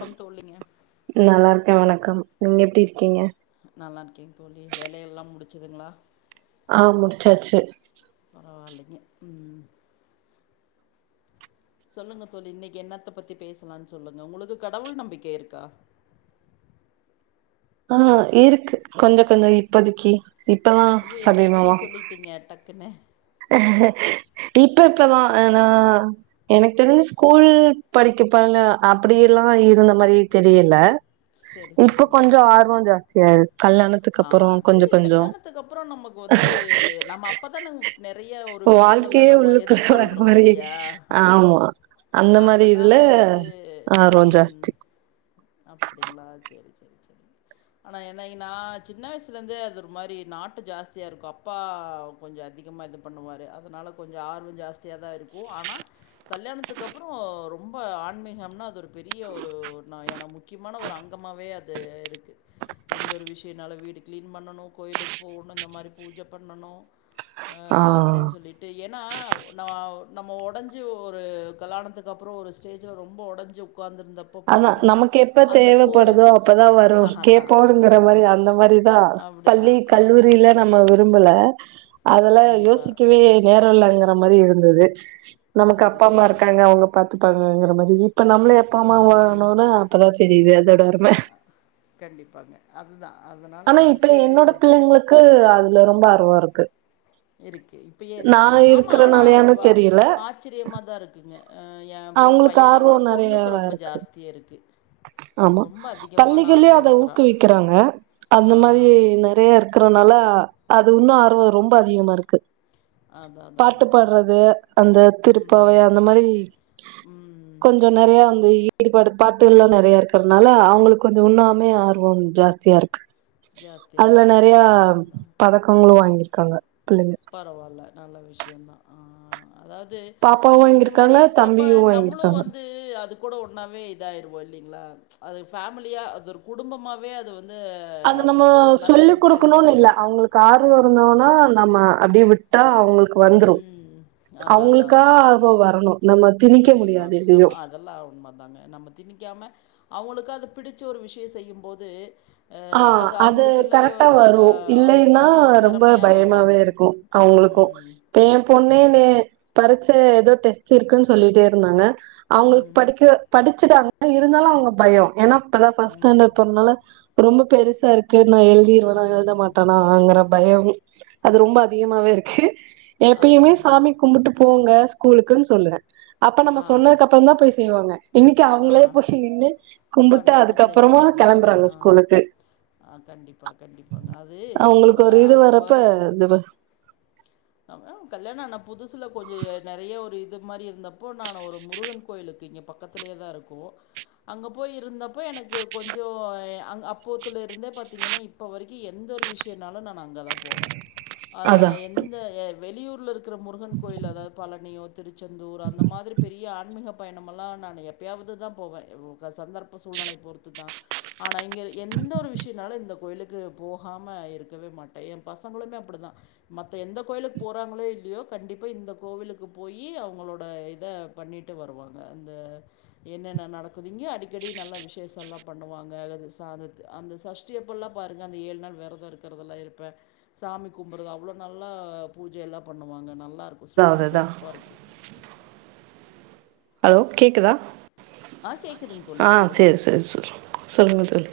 Come தோழிங்க நல்லா இருக்கேன் வணக்கம் நீங்க எப்டி இருக்கீங்க நல்லா இருக்கேன் தோழி வேலையெல்லாம் முடிச்சிதுங்ளா ஆ முடிச்சாச்சு பரவாலிங்க ம் சொல்லுங்க தோழி இன்னைக்கு என்னத்த பத்தி பேசலான்னு சொல்லுங்க உங்களுக்கு கடவுள் நம்பிக்கை இருக்கா ஆ இருக்கு கொஞ்சோ கொஞ்சோ இப்போதைக்கு இப்பதா ஐயோ என்ன இப்டி சமீபமா சொல்லிடீங்க டக்குனு இப்ப இப்பதான் நா எனக்கு தெரிஞ்சு ஸ்கூல் படிக் கிப்பல்ல அப்டியேல்லா இருந்த மாரியே தெரியல சரி இப்ப சரிங்க கொஞ்சோ ஆர்வோ ஜாஸ்தி ஆயிருக் கல்யாணத்துக்கு அப்றோ கொஞ்ச கொஞ்சோ இப்ப வந்து நம்ம அப்பதானுங் நெறை வாழ்க்கையே உள்ளுக்குள்ள வர்ர மாரி இல்லையா ஆமா அந்த மாரி அதனால இதுல ஆர்வோ ஜாஸ்தி அப்டிங்ளா சேரி சேரி சேரி ஆனா என்னைக்கு நா சின்ன வயசுலந்தே அது ஒரு மாரி நாட்டு ஜாஸ்தியா இருக்கு அப்பா கொஞ்சோ அதி கமா இது பண்ணுவாரு அதனால கொஞ்சோ ஆர்வோ ஜாஸ்தியாதா இருக்கு ஆனா கல்யாணத்துக்கு அப்றோ ரொ ரொம்ப ஆன்மீகம்னா அது ஒரு பெரிய ஒரு நா எனம் முக்கியமான ஒரு அங்கமாவே அது இருக்கு எந்த ஒரு விஷ்யனாலு வீடு கிளீன் பண்ணணு கோயிலுக்கு போணு இன்னு இந்த மாரி பூஜ பண்ணணு ஆ அப்டின்னு சொல்லிட்டு ஏனா நா நம்ம ஒடஞ்சு ஒரு கல்யாணத்துக்கு அப் அப்றோ ஒரு ஸ்டேஜ்ல ரொம்போ ஒடஞ்சு உக்காந்திருந்தப் அதா நமக்கு எப்ப தேவைப்படுதோ அப்பதா வரு அதான் கேட்போங்கிற அப்படிதான். மாரி அந்த மாரிதா பள்ளி, அப்படிதான், அப்படிதாங்க. கல்லூரில நம்ம விரும்பல அதுல கண்டிப்பா. யோசிக்கவே நேரோ இல்லங்கற மாரி இருந்தது நமக்கு சரி, அப்பா அம்மா சரிங்க. இருக்காங்க அவுங்க பாத்துப்பாங்கங்கிற மாரி இப்ப நம்ம அம்மா ம். வாகுனோன அப்பதா தெரிது அதோட அரும கண்டிப்பாங்க. அதுதான். அதனால ஆனா இப்ப வந்துட்டு என்னோட பிள்ளைங்களுக்கு அதுல ரொம்போ ஆர்வோ இருக்கு இருக்கு இப்பயே நான் இருக்குங்கறீங்க ஆமா ஆனா இருக்கிறனாலயான்னு தெரியல ஆச்சிரியமாதா இருக்குங்க எ அவங்களுக்கு பைய்யனவிட ஆர்வம் நெறைய பொண்ணுக்கு ரொம்ப இருக்கு ஜாஸ்தியா இருக்கு ஆமா ரொம்ப அதிகமான பள்ளிகளியு ஆர்வம் அத இருக்குறா. ஊக்குவிக்கறாங்க ஆ அந்த மாரி நெறயா இருக்கறனால அது இன்னு ஆர்வோ ரொம்ப அதிகமா இருக்கு அதா அதா பாட்டு அதா அதாங்க பாடறது அந்த திருப்பாவை ம் அந்த மாரி ம் கொஞ்சோ நெறயா அந்த ஈடுபாடு பாட்டுகள் எல்லா நெறயா இருக்கறனால அவுங்களுக்கு கொஞ்சோ உண்ணமே ஆர்வோ ஜாஸ்தியா இருக்கு ஜாஸ்தியா அதுல இருக்கு நெறயா அதா அதா அதா பதக்கங்களு வாங்கிருக்காங்க பரவால்ல நல்ல விஷ்யந்தா ஆ அதாவது பாப்பாவு இந்த மாரி வாங்கியிருக்காங்க இருக்கறப்ப தம்பியு நம்மளு வாங்கியிருக்காங்க வந்து அது கூட ஒன்னாவே இதா ஆயிருவோ இல்லிங்ளா அது ஃபேமிலியா அது ஒரு குடும்பமாவே அது வந்து அது நம்ம அதுக்கு ஒன்னா சொல்லிக் சேந்து குடுக்கணுனு செயல்படுற இல்ல மாரி அவுங்களுக்கு ஆர்வோ இருந்தோனா நம்ம அப்டியே விட்டா அவுங்களுக்கு வந்துரு ம் அதா அதா அவங்களுக்கா அதா அதா ஆர்வோ வரணு நம்ம திணிக்க முடியாது கண்டிப்பாங்க எதையு நம்ம அதெல்லா உண்மதாங்க நம்ம திணி க்காம அவுளுக்கு அது புடுச்ச ஒரு விஷிய செய்யுபோது ஆ அது கரெக்டா அ வரு ஒரு இல்லேனா நல்ல ஒரு ரொம்ப திறமையா வருவாங்க. பயமாவே இருக்கு அவுங்க ருக்கு ம். ப்ப எ பொண்ணே நே பறிச்ச ஏதோ டெஸ்ட் இருக்குன்னு சொல்லிட்டு இருந்தாங்க அவுங்களுக்கு ம். படிக்க படிச்சுட்டாங்க இருந்தாலு அவுங்க பய ஏனா இப்பதா பஸ்ட் ம். ஸ்டாண்டர்ட் போறனால ரொம்ப பெருசா இருக்கு நா எழுதிருவேனா எழுத ம். மாட்டனாங்குற பய அது ரொம்ப அதிகமாவே இருக்கு எப்பயுமே அதான், அதான். சாமி கும்புட்டு போங்க ஸ்கூலுக்குன்னு சொல்லுவே அப்ப நம்ம ஆ. சொன்னதுக் அப்பற தா போய் செய்வாங்க இன்னைக்கு ஆ. அவுங்களே போயிநின்னு கும்பிட்டு பண் அதுக்கப்பறமா செய்யறாங்க. ஆ. கிளம்பறாங்க ஆ கண்டிப்பா கண்டிப்பா அது அவங்களுக்கு ஒரு இது அது வரப்ப வரு இது [unintelligible] கல்யாண ஆன புதுசுல கொஞ்ச நெறய ஒரு இது இது மாரி இருந்தப்போ நானு ஒரு முருகன் கோயிலுக்கு இங்க பக்கத்துலயே தா இருக்கு அங்க போய் இருந்தப்போ எனக்கு கொஞ்ச அப்போத்துல இருந்தே பாத்தீங்னா இப்ப வரக்கி எந் எந்த ஒரு விஷயனாலு நானு அங்கே தா போவே அ அதா எந்த வெளியூர்ல இருக்கற முருகன் கோயில்ல அதாவது பழனியோ திருச்செந்தூர் அந்த மாரி பெரிய ஆன்மீக பயணம் எல்லா நானு எப்பயாவது தா போவே சந்தர்ப்ப சூழ் நிலை பொறுத்து தா ஆனா இங்க எந்த ஒரு விஷயனாலு இந்த கோயிலுக்கு போகாம இருக்கவே மாட்டே எ பசங்களுமே அப்டி தா ம எந்த கோவிலுக்கு போறாங்களோ இல்லயோ கண்டிப்பா இந்த கோவிலுக்கு போயி அவுங்களோட இத பண்ணிட்டு வரு வாங்க அந்த என்னென்ன நடக்குதிங்க அடிக்கடி நல்ல விசேஷலா பண்ணுவாங்க அல்லது சா [unintelligible] அந்த சஷ்டி அப்போலா பாருங்க அந்த ஏழு நாள் விரத இருக்கிறதுல்லா இருப்பே சாமி கும்புறது அவ்ளோ ப் நல்லா பூஜை எல்லா பண்ணுவாங்க நல்லா இருக்கு ஸ் அதா ரொம்ப அதுதா சிறப்பா இருக்கு ஹலோ கேக்குதா ஆ கேக்குதுங்க தோழி. ஆ சொல்லுங்க. சேரி சேரி சேரி சொல்லுங்க தோழி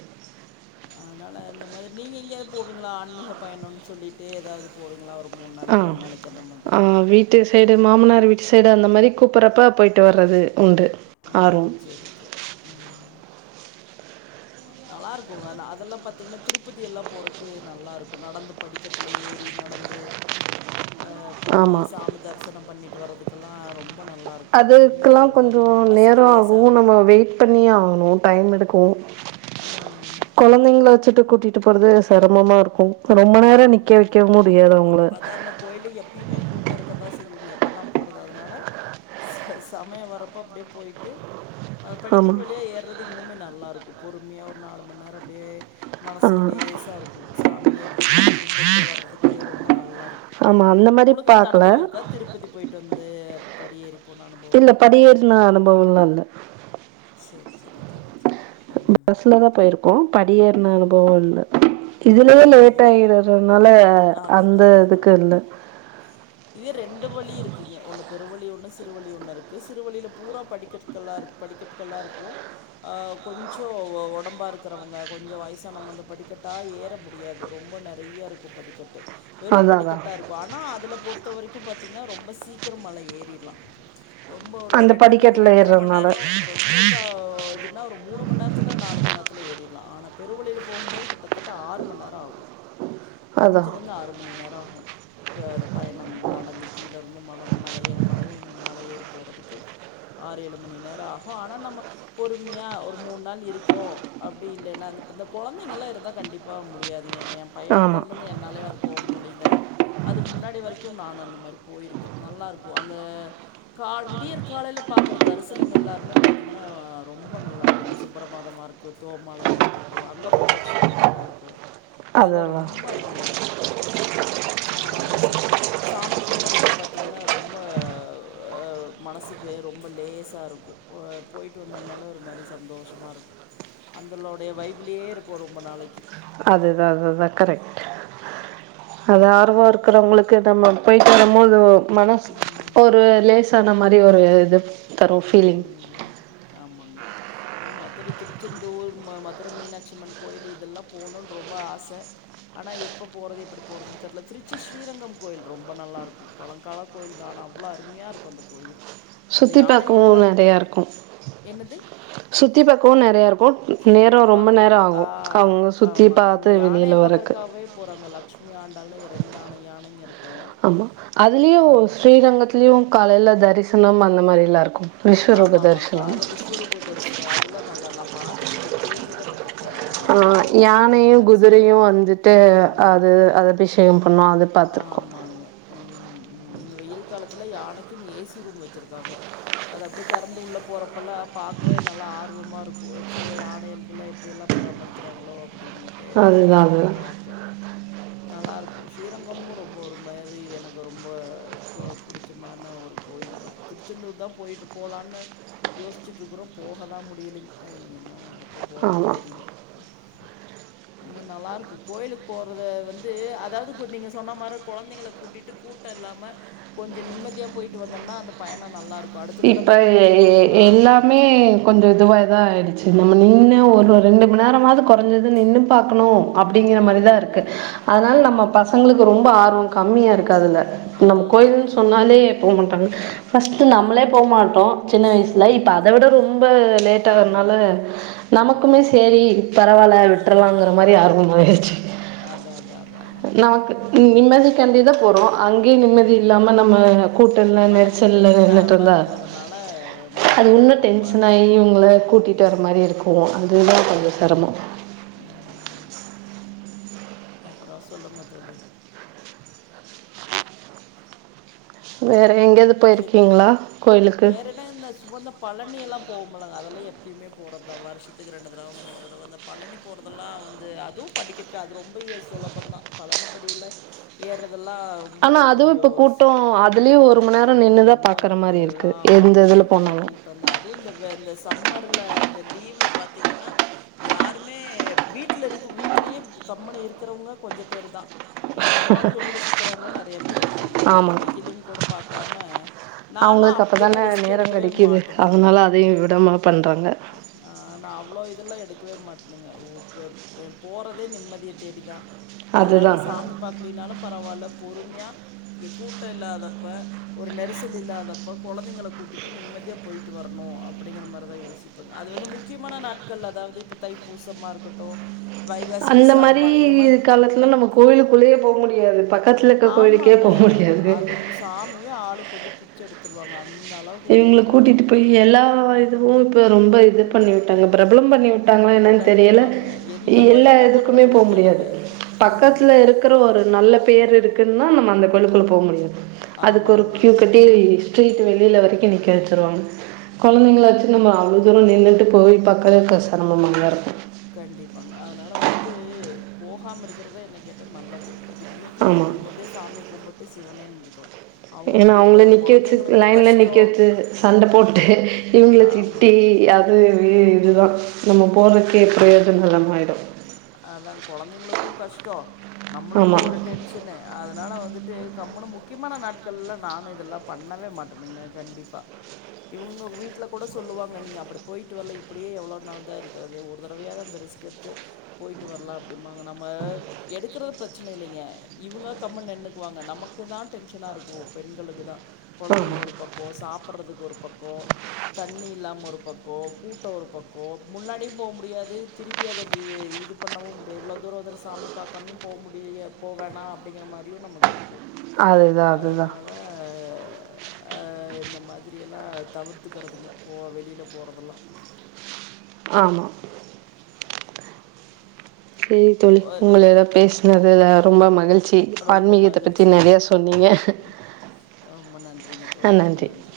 அதனால இந்த மாரி நீங்க எங்கேயாவது போவீங்களா ஆன்மீக பயணம்னு சொல்லிட்டு ஏதாவது போவீங்களா ஒரு மூணு ஆ நாளைக்கு ரெண்டு நாளைக்கு அந்த மாதிரி ஆ வீட்டு சைடு மாமனாரு வீட் சைடு அந்த மாரி கூப்ட்றப்ப போயிட்டு வர்றது உண்டு ஆ ஆர்வம் சேரி சேரி ஆ [inaudible] நல்லா இருக்கு ஆனா அதெல்லா பாத்தீங்னா திருப்பதி எல்லா போறக்கு நல்லா இருக்கு நடந்து படிக்கட்ல ஏறி நடந்து ந்து அ போயி ஆமா சாமி தரிசன பண்ணிட்டு வறதுக்கெல்லா ரொம் அதுகுலா கொஞ்ச நேர மனசுக்கு ஆகு லேசாக இருக்கும் நம்ம வெயிட் பண்ணி ஆகணு டைம் எடுக்கு ம் குழந்தைங்கள வச்சிட்டு கூட்டிட்டு போறது செரமமா இருக்கு ரொம்ப நேரோ நிக்க ம் வைக்க முடியாது அவங்கள அப்டி பாத்தா அந்த கோயில எப்பயுமே கூட்ட இருக்கதா செய்யு நீ எப்போ தா போறது அதனால சமய வரப்போ அப்டியே போய்டு அ ஆமா படிக்கட்டு வழியா ஏற்து இன்னுமே நல்லாருக்கு பொறுமையா ஒரு நாலு மண்நேர அப்டியே ஆ மனசுக்கு லேசா இருக்கு சாமிய அப்டியே போய் கும்பிட்டு வர்றதுக்கு ரொம்ப நல்லா இரு ருக்கு ஆமா அந்த மாரி உங்ளுக்கு அந்த அனுபவ பாக்கல இருக்கா திருப்பதி போயிட்டு வந்து படியேறி போன அனுபவம் இல்ல இருக்குங்களா படியேற்ன அனுபவம்லா இல்ல சேரி சேரி சேரி சேரி பஸ்லதா போயிருக்கோ படி ஏற்ன அனுபவம் இல்ல இதுலயே ஆ லேட் அதுலேயே ஆயிடுறதுனால அது அது அந்த இதுக்கு அதுதாங்க இல்ல இதே ரெண்டு வழி இருக்குங்க ஒன்னு பெருவழி ஒண்ணு சிறுவழி ஒண்ணு இருக்கு சிறுவழியில பூரா படிக்கட்டுக்கலா இருக்கு படிக்கட்டுக்கல்லா இருக்கு அ கொஞ்ச உடம்பா இருக்கிறவங்க கொஞ்ச வயசானவங்க அந்த படிக்கட்டா ஏற முடியாது ரொம்ப நெறைய யா இருக்கு படிக்கட்டு வெறு அதா அதா படிக்கட்டா இருக்கு ஆனா அதுல பொறு த்த வரைக்கு பாத்தீங்னா ரொம்ப சீக்கிர மழை ஏறிற்லா ரொம்ப ஒரு அந்த ரெண்டுலேந்து படிக்கட்டுல ரெண்டரை ம ஏறதுனால நேர ரொம்ப இதுன்னா ஒரு மூணு ம நேரத்தில நாலு மணி நேர த்துல ஏறிறலா ஆனா பெருவளியில போம் போது கிட்டத்தட்ட ஆறு ம நேர ஆகு அதா அஞ்சுல இருந்து ஆறு மணி நேரம் ஆகு த பயண நடந்து கீழருந்து மல மேல ஏழு மலையு மலை ஏறி போறதுக்கு ஆறு ஏழு மணி நேர ஆகு ஆனா நம்ம பொறுமையா ஒரு மூணு நாள் இருக்கோ அப்டி இல்லேனா அந்த கொலந்தைங்கல்லா இருந்தா கண்டிப்பா முடியாதுகே ஏ பைய ஆமா வந்ததுலந்து என்னாலயு அது போ முடில அதுக்கு முன்னாடி வரக் கிம் நான் அந்த மரி போயிருக்கே நல்லார்க்கு அங்க கால் விடியர் காலைல பாக்குற தரிசனங்கெள் ல்லார்மே பாத்தீனா ரொம்ப நல்லார்க்கு இந்த சுப்புரபாதமாருக்கு தோ மாலையா இருக்கட்டு அங்க ப்ரதக்ஷ் டிக்கெட்டா இருக்கு அதல்லா அதுதா ரொம்ப அரும்யா இருக்கு சா ச சாமி கும்பறக்கே பாத்தீங்கனா ரொம்ப மனசுக்கே ரொம்ப லேசா இருக்கு போ போயிட்டு வந்தோம்னால ஒரு மாரி சந்தோஷமாருக்கு அந்தளோடைய வைப்லே இருப்போ ரொம்ப நாளக்கி அதுதா அதுதா கரெக்ட் அது ஆர்வோ இருக்குறவங்களுக்கு நம்ம போய்ட்டு வரமோது ஒ மனஸ் ம் ஒரு லேசான மாரி ஒரு இது தரு ஃபீலிங் ம் ஆமாங்க இன்னும் மதுர திருச்செந்தூர் ம மதுர மீனாச்சம்மன் கோயில் இதல்லா போணுன் ரொம்ப ஆச அனா எப்ப போறது எப்புடி போறதுன் தெரில திருச்சி ஸ்ரீரங்கம் கோயில் ரொம்ப நல்லாருக்கு பழங்கால கோயில் தா ஆனா அவ்ளோ அரும்யாருக்கு அந்த கோவில் அந்த சுத்தி பாக்கவு யானைகளை நெறயார்க்கு என்னது? சுத்தி பாக்கவு நெறயார்க் சுத்தி பாக்கவா ஆ அவங்க சுத்தி ஆமாங்க அங்க பாத்து வெளியில யானைய வரக்கு பாக்கர்க்காவே போறாங்க லக்ஷ் மி ஆண்டால்ய ஏ ரெண்டு ஆன யானைங்க இருக்கு அம்மா அதுலியு ஸ்ரீரங்கத்லியு காலையல தரிசனம் அந்த மாரிலா இருக்கு விஸ்வரூப ஆமா ஆமா தரிசனம் கால்ல விஸ்வரூப தரிஸ்னு அதுலா நல்லா நா பாத்ததுல்லிங் கேள்விதா பட்ருக் ஆ யானயு குதுரயு சொல்லியிருக்கா. வந்துட்டு அது அத அபிஷேகம் பண்ணோ அதுர் அ ஆமாங்க ம் ம் இந்த வெயில் காலத்ல யானக்கின் ஏசி ரூம் வச்சிர்க்காங்க அத அப்டே தெறந்து உள்ள போறப்பல்லா பாக்வே நல்லா ஆர்வமா இருக்கு செய்ய யானையள்க்கு எப்டி எல்லா பராமரிக்கிறாங்ளோ அப்டின்னுட்டு அதுதான் நல்லார்க்கு அதுதான் பாக்க நல்லாருக்கு ஸ்ரீரங்கமு ரொம்ப ஒரு மேரி எனக்கு ரொம்ப பொ புடுச்சமார்னா ஒரு கோயில் தா திருச்ச தூர் தா போயிட்டு போலான்னு யோஸ்ச்சிட்ருக்குறோ போகதா முடியிலிங் அது நீ என்னா ப்ப போறோன் ஆமா தெரிய்ல ந் மேர் நல்லார்க்கு கோயிலுக் போறதே வந்து அதாவ்து நீங்க சொன்னா மாரு கொலந்தைங்ள கூட்டிட்டு கூட்ட இல்லாம கொஞ்ச நிம்மதியா போயிட்டு வந்தோம்னா அந்த பயனொ நல்லார்க் இப்ப எ எல்லாமே கொஞ்ச இதுவாய்தா ஆயிடுச்சு நம்ம நின்னு ஒர்வ ம் ரெண்டு ம நேரமாது கொறஞ்சது நின்னு பாக்குணு அப்டிங்கிற மாரி தா ஆமாங்க இருக்கு அத்னால நம்ம கண்டிப்பாக பசங்ளுக்கு ரொம்ப ஆர்வொ கம்மியாருக்கு அதுல நம் அதனால் கோயில்னு சொன்னாலே போ மட்டாங்க ஃபஸ்ட்டு நம்பளே போ மாட் டோ சின்ன வய்ஸ்ல இப்ப அத விட ரொம்ப லேட் ஆகுற்னால ஆமாங்க நமக்குமே கண்டிப்பாக சேரி பரவால்ல விட்றலாங்ற மாரி ஆர்வம் ஆயர்ச்சி அதா தா தா தா அப்புடுதா நிம்மதிக்காண்டிதா போறோ அங்யு நிம்மதி இல்லாம நம்ம கூட்டல்ல ஆமாம் நமக்கு நெரிசல்ல டென்ஷன் ஆகிற மாதிரி நின்னுட்ருந்தா இருக்கிறதுனால நமக்கு அது உன்னு போகிறக்கு ஒரு மாதிரி டென்ஷனாயி தான் இருக்கும் இவுங்ள கூட்டிட்டு வர ம் மாரி இருக்கு அதுதா கொஞ்ச ஆமாம் செர டம்மு ஆமாங்க ம் அப்பரொ சொல்லுங்க தோழி வே கேக்குதுங்க வேறட இந்த சுவந்த பழனி எல்லா போகு மலக் அதல்ல எப்யுமே போறத்தா வருஷ்த்துக்கு ரெண்டு தரவ மூணு தரவ இந்த பழனி போறதெல்லா வந்து அதுவு படி கிர்க்கா அது ரொம்ப எ சொலபந்தா பழனிப் படியில்ல ஏற்ற அனா அதுவு இப்ப கூட்டோ அதுல்யு ஒரு ம நேர் யோ ரொம்பங் எல்லா பக்குமே இதில் இப்பல்லா போனாலும் கூட்டந்தா அதுவு இந்த வெ இந்த சம் அம்மர்ல இந்த லீவ்ல பாத்தீங்கனா யாருமே வீட்ல இருக்கு வீட்லுயே கப் அம்முனு இருக்குறவுங்க கொஞ்ச பேரு தா என்னானாலும் வெளில சுத்துறவுங்க நெறய பேர் இருக்காங்க ஆமாம் வெய்யிலுன் கூட பார்க்காம நான்லாம் அவங்களுக்கு அப்படிலாம் அப்பதான ரிஸ்க் நேரம் எடுக்கவே கெடைக்குது அதனால அதையும் விடமா பண்றாங்க ஆ நான் அவ்ளோ இதெல்லாம் எடுக்குவே மாட்டுங்க [unintelligible] போறதே நிம்மதிய தேடிதான் அதனால அதுதான் சாமி பாக்கலினாலும் பரவால்ல பொறுமையா கூட்டம் இல்லாத ப ஒரு நெரிசல் இல்லாதப்ப கொழந்தைங்களை கூட்டிட்டு நிம்மதியாக போயிட்டு வரணும் அப்படிங்கிற மாரிதான் யோசி அது வந்து முக்கியமான நாட்கள் அதாவது இப்ப தைப்பூசமா இருக்கட்டும் வைகாசி அந்த மாரி விசாகமாக இந்த இது மாதிரி காலத்துலாம் நம்ம கோவிலுக்குள்ளயே போக முடியாது பக்க ஆமாங்க அது சாமிவே ஆளுக்கு கொஞ்சம் பிச்ச எடுத்துருவாங்க அந்த அளவுக்கு இவங்களை கூட்டமாக கூட்டிட்டு போய் இருக்கும் எல்லா இதுவும் ரொம்ப இது பண்ணி விட்டாங்க பிரபலம் பண்ணி விட்டாங்களா என்னனு தெரியல கண்டிப்பாங்க. எந்த எல்லா கோயிலயுமே எதுக்குமே உட்றதில்ல போம ஜனங்க. முடியாது பக்கத்துல ம். இருக்கிற ஒரு நல்ல பேர் இருக்கு ன்னா நம்ம அந்த கொயிலுக்குள்ள போக முடியாது ஆமா, அதுக்கு ஒரு ஆமாங்க. கியூ கட்டி ஸ்ட்ரீட் வெளியில வரைக் நிக்க வச்சுருவாங் கொழந்தைங்களாச்சும் நம்ம அவ்வளவு தூரம் நின்ட்டு போய் பக்கறது கஷ் [unintelligible] கண்டிப்பாங்க அதனால வந்துட்டு போகாம இருக்கிறதே என்னைய கேட்ட நல்லது அதுக்கு வீட்டிலேருந்து ஆமா நிம்மதியா சாமி கும்பிட்டு சிவனேன்னு இருக்கலாம் ஏன்னா அவங்களுக்கூட்ட அவங்கள நிக்க வச்சு குழந்தைங்களுக்கும் லைன்ல நிக்க கஷ்டம். வச்சு சண்டை போட்டு இவங்கள திட்டி ஆமாங்க. அது ஆமா. இதுதான் நம்ம போறதுக்கே ப்ரோஜனம் இல்லாம ஆயிடும் அதான் கொழந்தைங்களுக்கும் கஷ்டம் ஆமா நம்மளுக்கும் ஒரு டென்ஷனு அதனால வந்துட்டு கமுனு முக்கியமான நாட்கள்லாம் நானும் இதெல்லாம் பண்ணவே மாட்டேனுங்க கண்டிப்பா இவங்க வீட்டுல கூட சொல்லுவாங்க நீங்க அப்படி போயிட்டு வரல இப்படியே எவ்வளவு நாள் தான் இருக்கிறது ஒரு தடவையாது அந்த ரிஸ்கெடுத்து போயிட்டு வரலாம் அப்டிப்பாங்க நம்ம எடுக்கரது பிரச்சனை இல்லைங்க இவங்க கம்முன் நின்னுக்குவாங்க நமக் நமக்கு தான் டென்ஷனா இருக்கும் பெண்களுக்கு தான் ஆமா கொழந்தைங்க ஒரு பக்கம் சாப் சாப்றதுக்கு ஒரு பக்கம் தண்ணி இல்லாம ஒரு பக்கம் கூட்டம் ஒரு பக்கம் முன்னாடியும் போக முடியாது திருப்பியத [unintelligible] [unintelligible] இது பண்ணவும் முடியும் இவ்வளோ தூரம்வந்து சாமிக் பார்க்காமயும் போக முடிய போ வேணாம் அப்படிங்கிற மாதிரியும் நமக்கு இருக்கும் அதுதா அதுதா அதனால அண்ணா இந்த மாதி மாதிரியல்லாம் தவிர்த்துக்கிறதுங்க போ வெளியில போறதெல்லாம் ஆமா செரி தோழி உங்கள பேசுனதுல ரொம்ப மகிழ்ச்சி சி ரொம்ப ஆன்மீகத்த பத்தி மகிழ்ச்சிங்க நெறையா சொன்னீங்க ரொம்ப நன்றிங்க தோழி ரொம்ப நன்றி